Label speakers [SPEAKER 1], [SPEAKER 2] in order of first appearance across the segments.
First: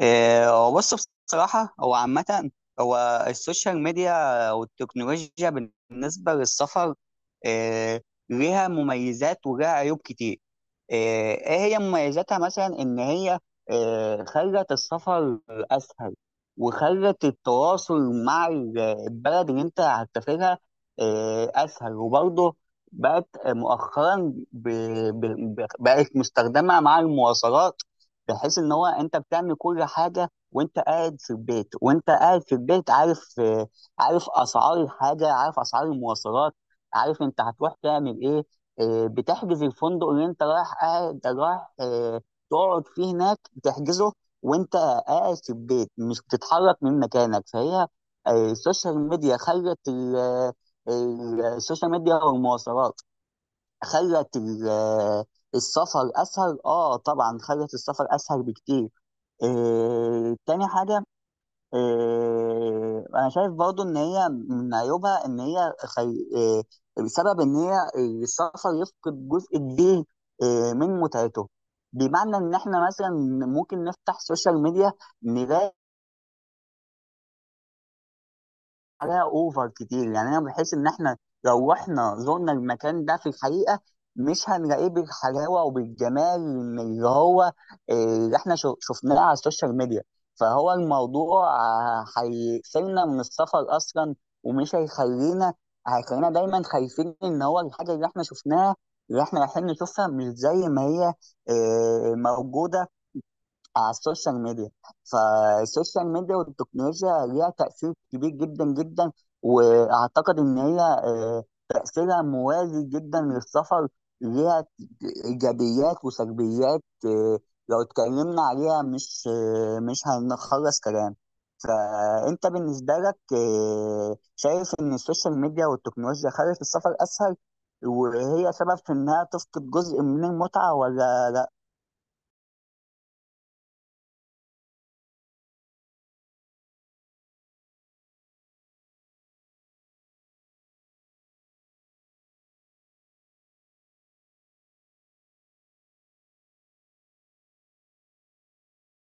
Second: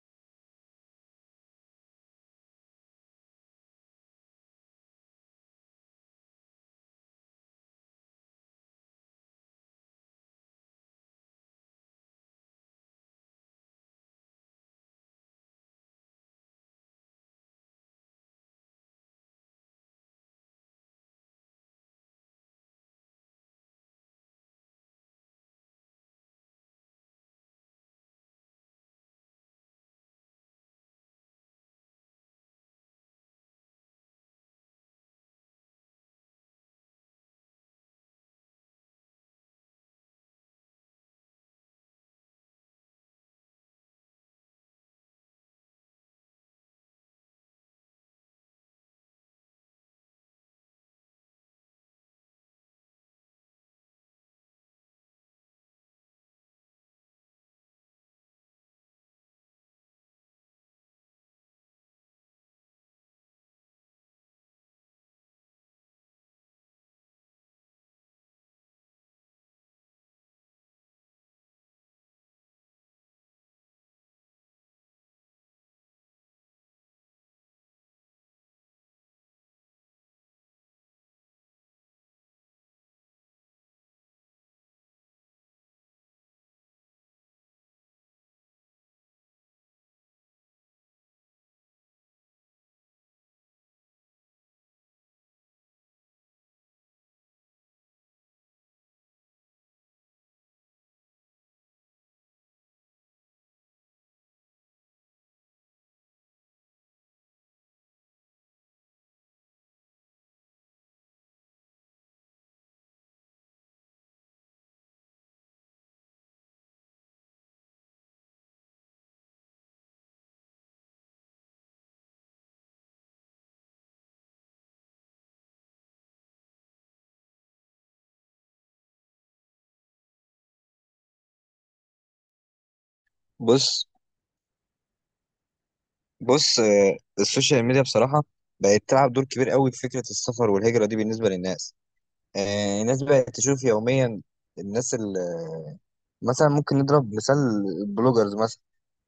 [SPEAKER 1] هو بص، بصراحة هو عامة، هو السوشيال ميديا والتكنولوجيا بالنسبة للسفر إيه، ليها مميزات وليها عيوب كتير. إيه هي مميزاتها مثلا إن هي خلت السفر أسهل، وخلت التواصل مع البلد اللي أنت هتسافرها أسهل. وبرضه بقت مؤخرا بقت مستخدمة مع المواصلات، بحيث ان هو انت بتعمل كل حاجه وانت قاعد في البيت، عارف، عارف اسعار الحاجه، عارف اسعار المواصلات، عارف انت هتروح تعمل ايه. آه، بتحجز الفندق اللي انت رايح تقعد فيه هناك، بتحجزه وانت قاعد في البيت مش بتتحرك من مكانك. فهي آه، السوشيال ميديا خلت السوشيال ميديا والمواصلات خلت السفر اسهل. اه طبعا خلت السفر اسهل بكتير. آه تاني حاجه، آه انا شايف برضو ان هي من عيوبها ان هي خي... آه بسبب ان هي السفر يفقد جزء كبير آه من متعته. بمعنى ان احنا مثلا ممكن نفتح سوشيال ميديا نلاقي عليها اوفر كتير. يعني انا بحس ان احنا لو رحنا زرنا المكان ده في الحقيقه مش هنلاقيه بالحلاوه وبالجمال من اللي هو آه، اللي احنا شفناه على السوشيال ميديا. فهو الموضوع آه، هيقفلنا من السفر اصلا، ومش هيخلينا هيخلينا دايما خايفين ان هو الحاجه اللي احنا شفناها اللي احنا رايحين نشوفها مش زي ما هي آه، موجوده على السوشيال ميديا. فالسوشيال ميديا والتكنولوجيا ليها تأثير كبير جدا جدا، وأعتقد إن هي آه، تأثيرها موازي جدا للسفر. ليها إيجابيات وسلبيات، آه، لو اتكلمنا عليها مش هنخلص كلام. فأنت بالنسبة لك آه، شايف إن السوشيال ميديا والتكنولوجيا خلت السفر أسهل وهي سبب في إنها تفقد جزء من المتعة ولا لا؟
[SPEAKER 2] بص بص. السوشيال ميديا بصراحة بقت تلعب دور كبير قوي في فكرة السفر والهجرة دي بالنسبة للناس. الناس بقت تشوف يوميا الناس اللي مثلا، ممكن نضرب مثال: البلوجرز مثلا.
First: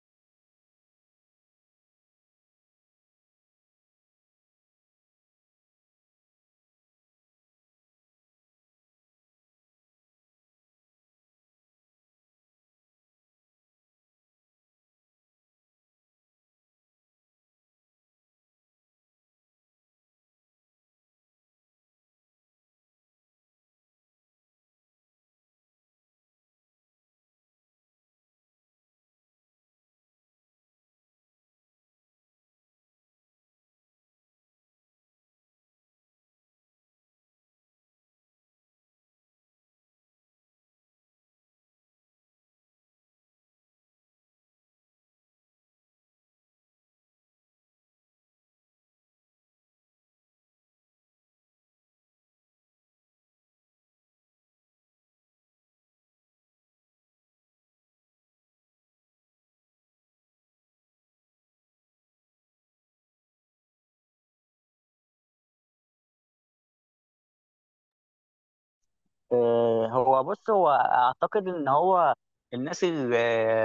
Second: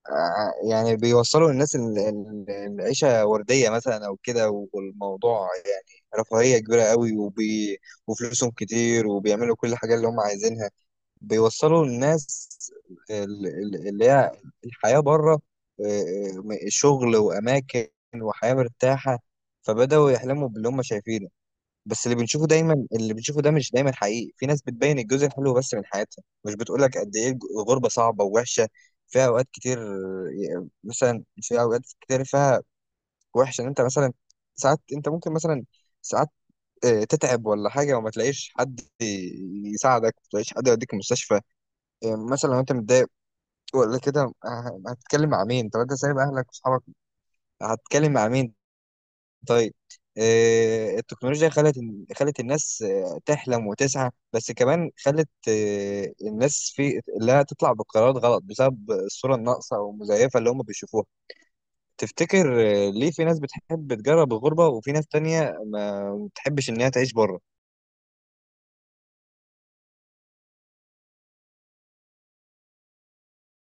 [SPEAKER 2] يعني بيوصلوا للناس العيشة وردية مثلا أو كده، والموضوع يعني رفاهية كبيرة قوي، وفلوسهم كتير وبيعملوا كل حاجة اللي هم عايزينها. بيوصلوا الناس اللي هي الحياة بره، شغل وأماكن وحياة مرتاحة، فبدأوا يحلموا باللي هم شايفينه. بس اللي بنشوفه دايما، اللي بنشوفه ده مش دايما حقيقي. في ناس بتبين الجزء الحلو بس من حياتها، مش بتقولك قد إيه الغربة صعبة ووحشة فيها أوقات كتير. مثلا في أوقات كتير فيها وحشة، إن أنت مثلا ساعات، أنت ممكن مثلا ساعات تتعب ولا حاجة وما تلاقيش حد يساعدك، ما تلاقيش حد يوديك المستشفى. إيه، مثلا لو انت متضايق ولا كده هتتكلم مع مين؟ طب انت سايب اهلك واصحابك، هتتكلم مع مين؟ طيب. إيه، التكنولوجيا خلت الناس تحلم وتسعى، بس كمان خلت الناس في لا تطلع بقرارات غلط بسبب الصورة الناقصة او المزيفة اللي هم بيشوفوها. تفتكر ليه في ناس بتحب تجرب الغربة وفي ناس تانية ما بتحبش ان هي تعيش بره؟
[SPEAKER 1] آه، هو بص، هو اعتقد ان هو الناس اللي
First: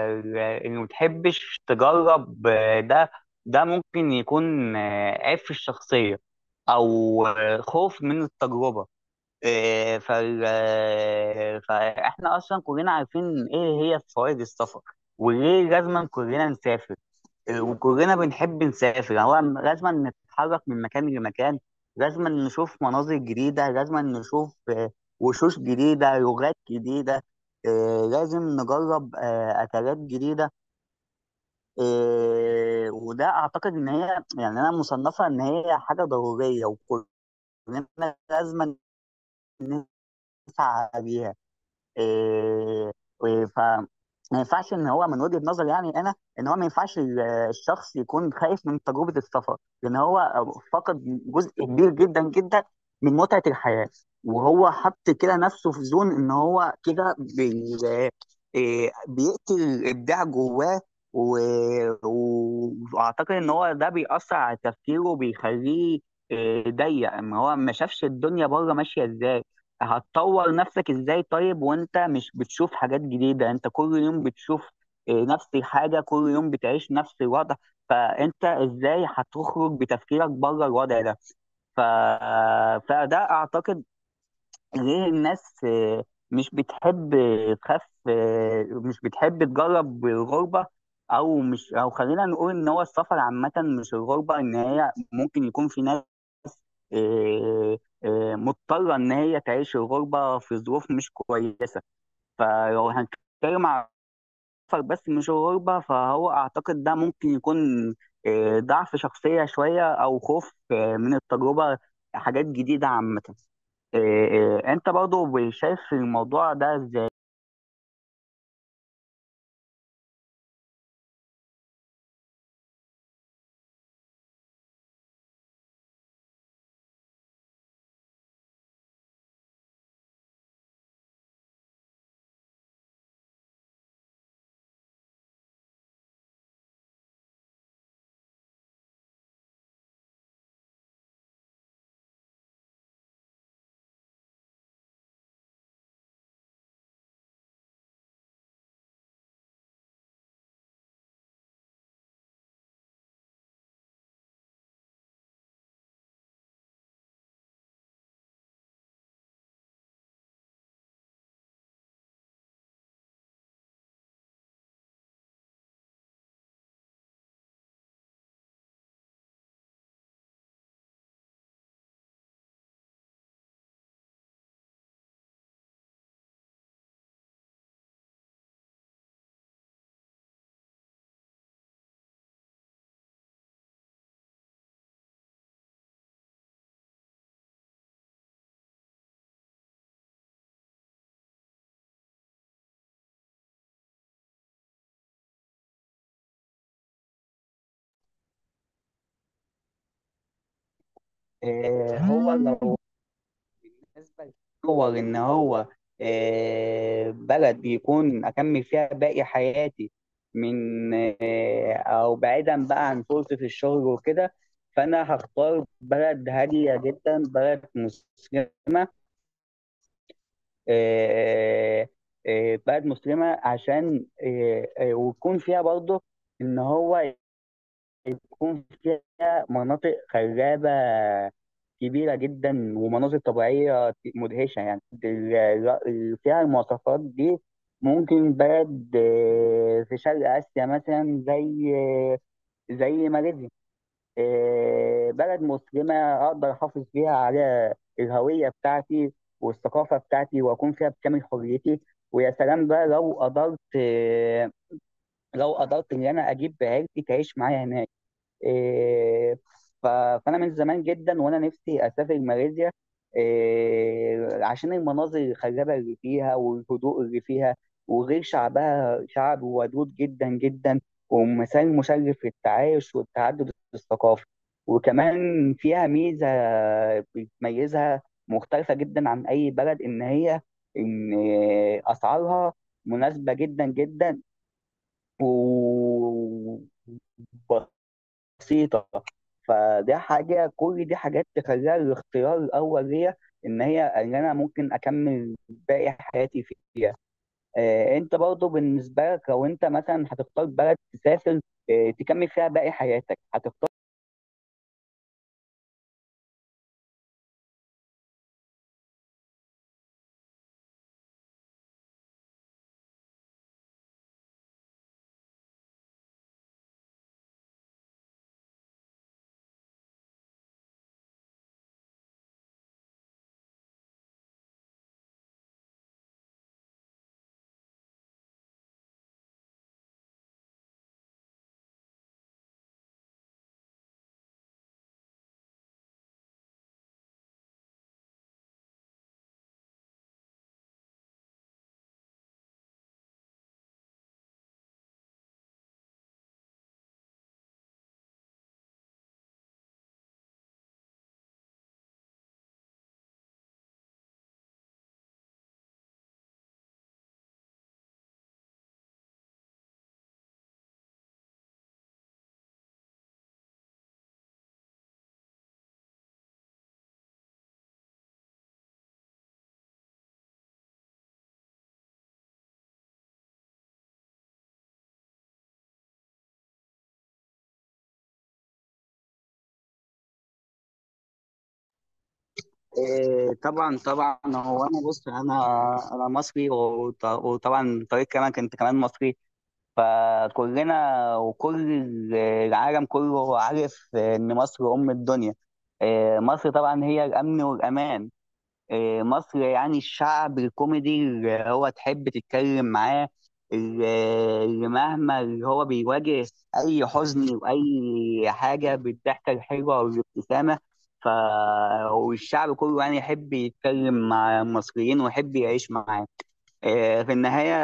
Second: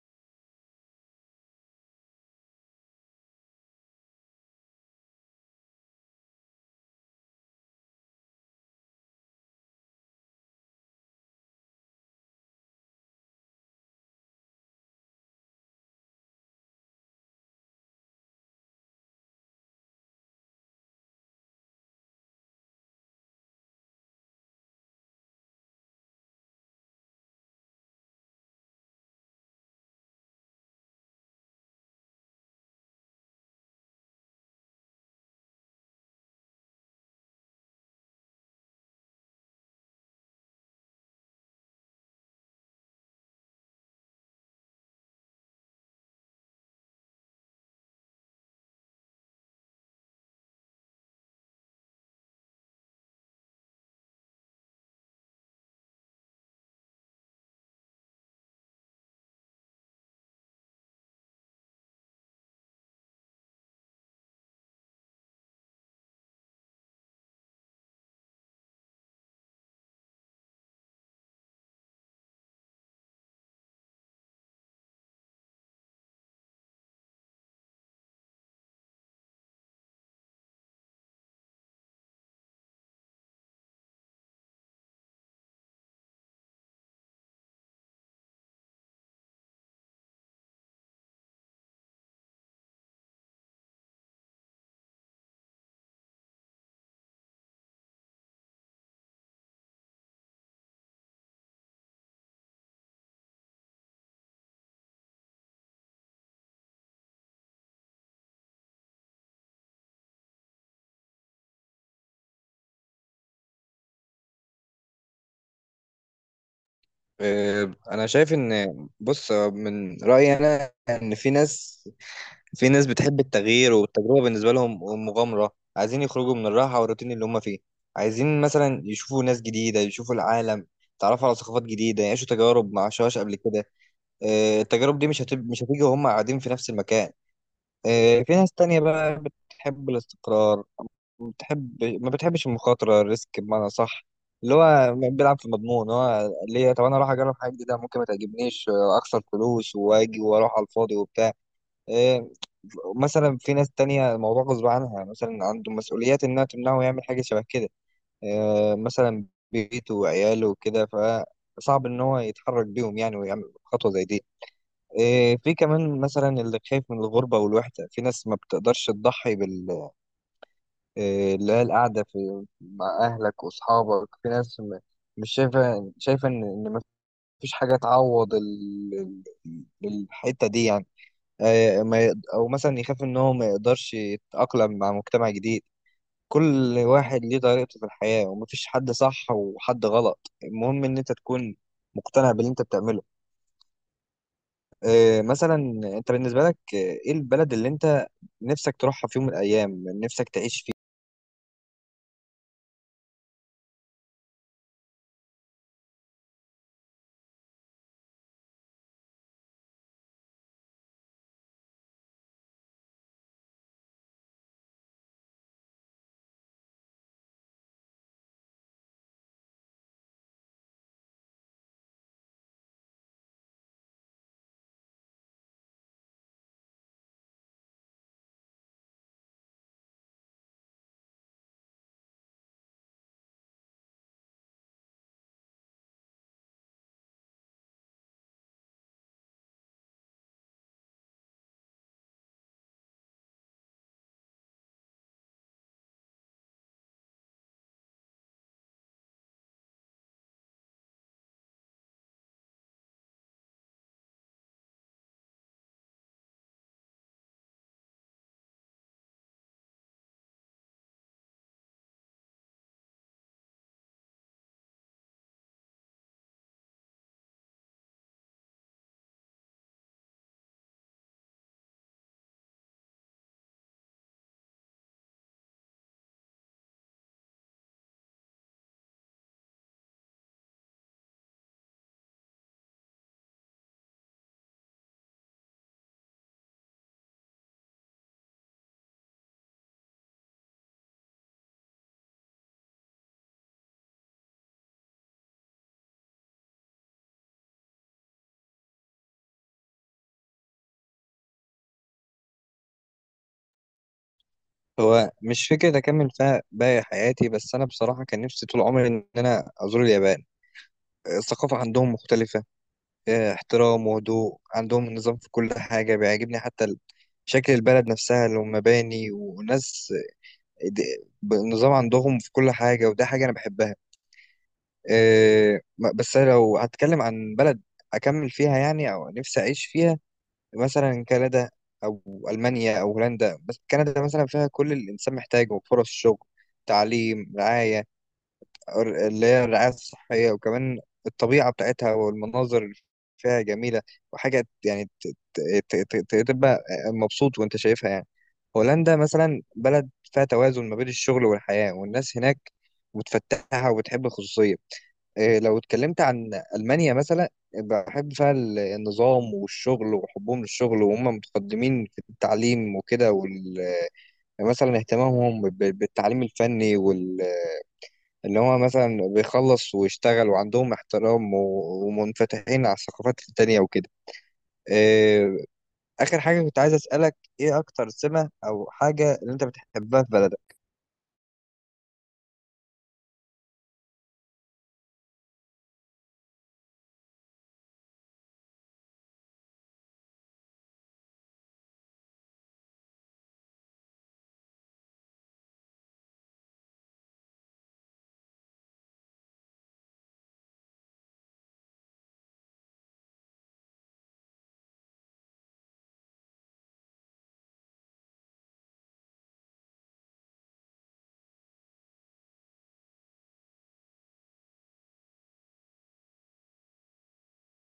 [SPEAKER 1] اللي ما بتحبش تجرب، آه، ده ممكن يكون آه، عيب في الشخصيه او آه، خوف من التجربه. آه، فاحنا اصلا كلنا عارفين ايه هي فوائد السفر وليه لازم كلنا نسافر وكلنا بنحب نسافر. يعني هو لازم نتحرك من مكان لمكان، لازم نشوف مناظر جديدة، لازم نشوف آه، وشوش جديدة، لغات جديدة، آه، لازم نجرب آه، أكلات جديدة. آه، وده أعتقد إن هي، يعني أنا مصنفة إن هي حاجة ضرورية وكلنا لازم نسعى بيها. إيه، و- ف ما ينفعش ان هو، من وجهة نظري يعني انا، ان هو ما ينفعش الشخص يكون خايف من تجربة السفر. لان هو فقد جزء كبير جدا جدا من متعة الحياة، وهو حط كده نفسه في زون ان هو كده بي... إيه، بيقتل الابداع جواه، و... واعتقد ان هو ده بيأثر على تفكيره وبيخليه إيه، ضيق ان هو ما شافش الدنيا بره ماشية ازاي. هتطور نفسك ازاي طيب وانت مش بتشوف حاجات جديدة؟ انت كل يوم بتشوف آه، نفس الحاجة، كل يوم بتعيش نفس الوضع، فانت ازاي هتخرج بتفكيرك بره الوضع ده؟ ف... فده اعتقد ليه الناس آه، مش بتحب تخاف مش بتحب تجرب الغربة. او مش، او خلينا نقول ان هو السفر عامة مش الغربة، ان هي ممكن يكون في ناس إيه، إيه، مضطره ان هي تعيش الغربه في ظروف مش كويسه. فلو هنتكلم على السفر بس مش الغربه، فهو اعتقد ده ممكن يكون إيه، ضعف شخصيه شويه او خوف إيه، من التجربه، حاجات جديده عامه. إيه، إيه، انت برضو شايف الموضوع ده ازاي؟
[SPEAKER 2] انا شايف ان، بص، من رأيي انا ان في ناس، في ناس بتحب التغيير والتجربة. بالنسبة لهم مغامرة، عايزين يخرجوا من الراحة والروتين اللي هم فيه، عايزين مثلا يشوفوا ناس جديدة، يشوفوا العالم، يتعرفوا على ثقافات جديدة، يعيشوا تجارب ما عاشوهاش قبل كده. التجارب دي مش هتيجي وهم قاعدين في نفس المكان. في ناس تانية بقى بتحب الاستقرار، ما بتحبش المخاطرة، الريسك بمعنى صح، اللي هو بيلعب في مضمون. هو ليه طب انا اروح اجرب حاجة جديدة ممكن ما تعجبنيش، اخسر فلوس واجي واروح على الفاضي وبتاع. إيه، مثلا في ناس تانية الموضوع غصب عنها، مثلا عنده مسؤوليات إنها تمنعه يعمل حاجة شبه كده. إيه، مثلا بيته وعياله وكده، فصعب إن هو يتحرك بيهم يعني ويعمل خطوة زي دي. إيه، في كمان مثلا اللي خايف من الغربة والوحدة، في ناس ما بتقدرش تضحي بال- إيه، اللي هي القعدة في مع أهلك وأصحابك. في ناس مش شايفة إن، إن مفيش حاجة تعوض الحتة دي يعني. ما يقد- او مثلا يخاف ان هو ما يقدرش يتأقلم مع مجتمع جديد. كل واحد ليه طريقته في الحياة، ومفيش حد صح وحد غلط، المهم ان انت تكون مقتنع باللي انت بتعمله. مثلا انت بالنسبة لك ايه البلد اللي انت نفسك تروحها في يوم من الايام، نفسك تعيش فيه؟
[SPEAKER 1] إيه، هو لو بالنسبة لصور إن هو آه، بلد بيكون أكمل فيها باقي حياتي من آه، أو بعيدا بقى عن فرصة الشغل وكده، فأنا هختار بلد هادية جدا، بلد مسلمة، آه، آه، بلد مسلمة عشان ويكون فيها برضه إن هو بتكون فيها مناطق خلابة كبيرة جدا ومناظر طبيعية مدهشة. يعني فيها المواصفات دي، ممكن بلد آه، في شرق آسيا مثلا زي آه، زي ماليزيا. آه، بلد مسلمة أقدر أحافظ فيها على الهوية بتاعتي والثقافة بتاعتي وأكون فيها بكامل حريتي. ويا سلام بقى لو قدرت، لو قدرت إن أنا أجيب عيلتي تعيش معايا هناك. إيه، ف- فانا من زمان جدا وانا نفسي اسافر ماليزيا إيه، عشان المناظر الخلابه اللي فيها والهدوء اللي فيها، وغير شعبها شعب ودود جدا جدا ومثال مشرف للتعايش والتعدد الثقافي. وكمان فيها ميزه بتميزها مختلفه جدا عن اي بلد، ان هي ان اسعارها مناسبه جدا جدا و بسيطة فده حاجة، كل دي حاجات تخليها الاختيار الأول ليا، إن هي إن أنا ممكن أكمل باقي حياتي فيه. آه، أنت برضو بالنسبة لك لو أنت مثلا هتختار بلد تسافر آه تكمل فيها باقي حياتك، هتختار؟
[SPEAKER 2] هو مش فكرة أكمل فيها باقي حياتي، بس أنا بصراحة كان نفسي طول عمري إن أنا أزور اليابان. الثقافة عندهم مختلفة، احترام وهدوء، عندهم نظام في كل حاجة بيعجبني، حتى شكل البلد نفسها، المباني وناس بنظام عندهم في كل حاجة، وده حاجة أنا بحبها. بس أنا لو هتكلم عن بلد أكمل فيها يعني أو نفسي أعيش فيها، مثلا كندا أو ألمانيا أو هولندا. بس كندا مثلا فيها كل اللي الإنسان محتاجه: فرص شغل، تعليم، رعاية، اللي هي الرعاية الصحية، وكمان الطبيعة بتاعتها والمناظر اللي فيها جميلة، وحاجة يعني ت- تبقى مبسوط وانت شايفها يعني. هولندا مثلا بلد فيها توازن ما بين الشغل والحياة، والناس هناك متفتحة وبتحب الخصوصية. إيه، لو اتكلمت عن ألمانيا مثلا، بحب فيها النظام والشغل وحبهم للشغل، وهم متقدمين في التعليم وكده، مثلا اهتمامهم بالتعليم الفني، اللي هو مثلا بيخلص ويشتغل، وعندهم احترام ومنفتحين على الثقافات التانية وكده. آه، آخر حاجة كنت عايز أسألك: إيه أكتر سمة أو حاجة اللي أنت بتحبها في بلدك؟
[SPEAKER 1] آه طبعا هو أنا بص، أنا مصري وطبعا طريق كمان أنت كمان مصري، فكلنا العالم كله عارف إن مصر أم الدنيا. آه، مصر طبعا هي الأمن والأمان. آه، مصر يعني الشعب الكوميدي اللي هو تحب تتكلم معاه، اللي اللي مهما اللي هو بيواجه أي حزن وأي حاجة بالضحكة الحلوة والابتسامة. ف والشعب كله يعني يحب يتكلم مع المصريين ويحب يعيش معاه. آه، في النهاية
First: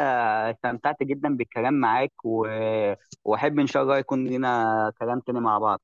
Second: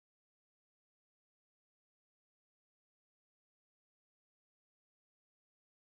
[SPEAKER 1] استمتعت جدا بالكلام معاك وأحب إن شاء الله يكون لنا كلام تاني مع بعض.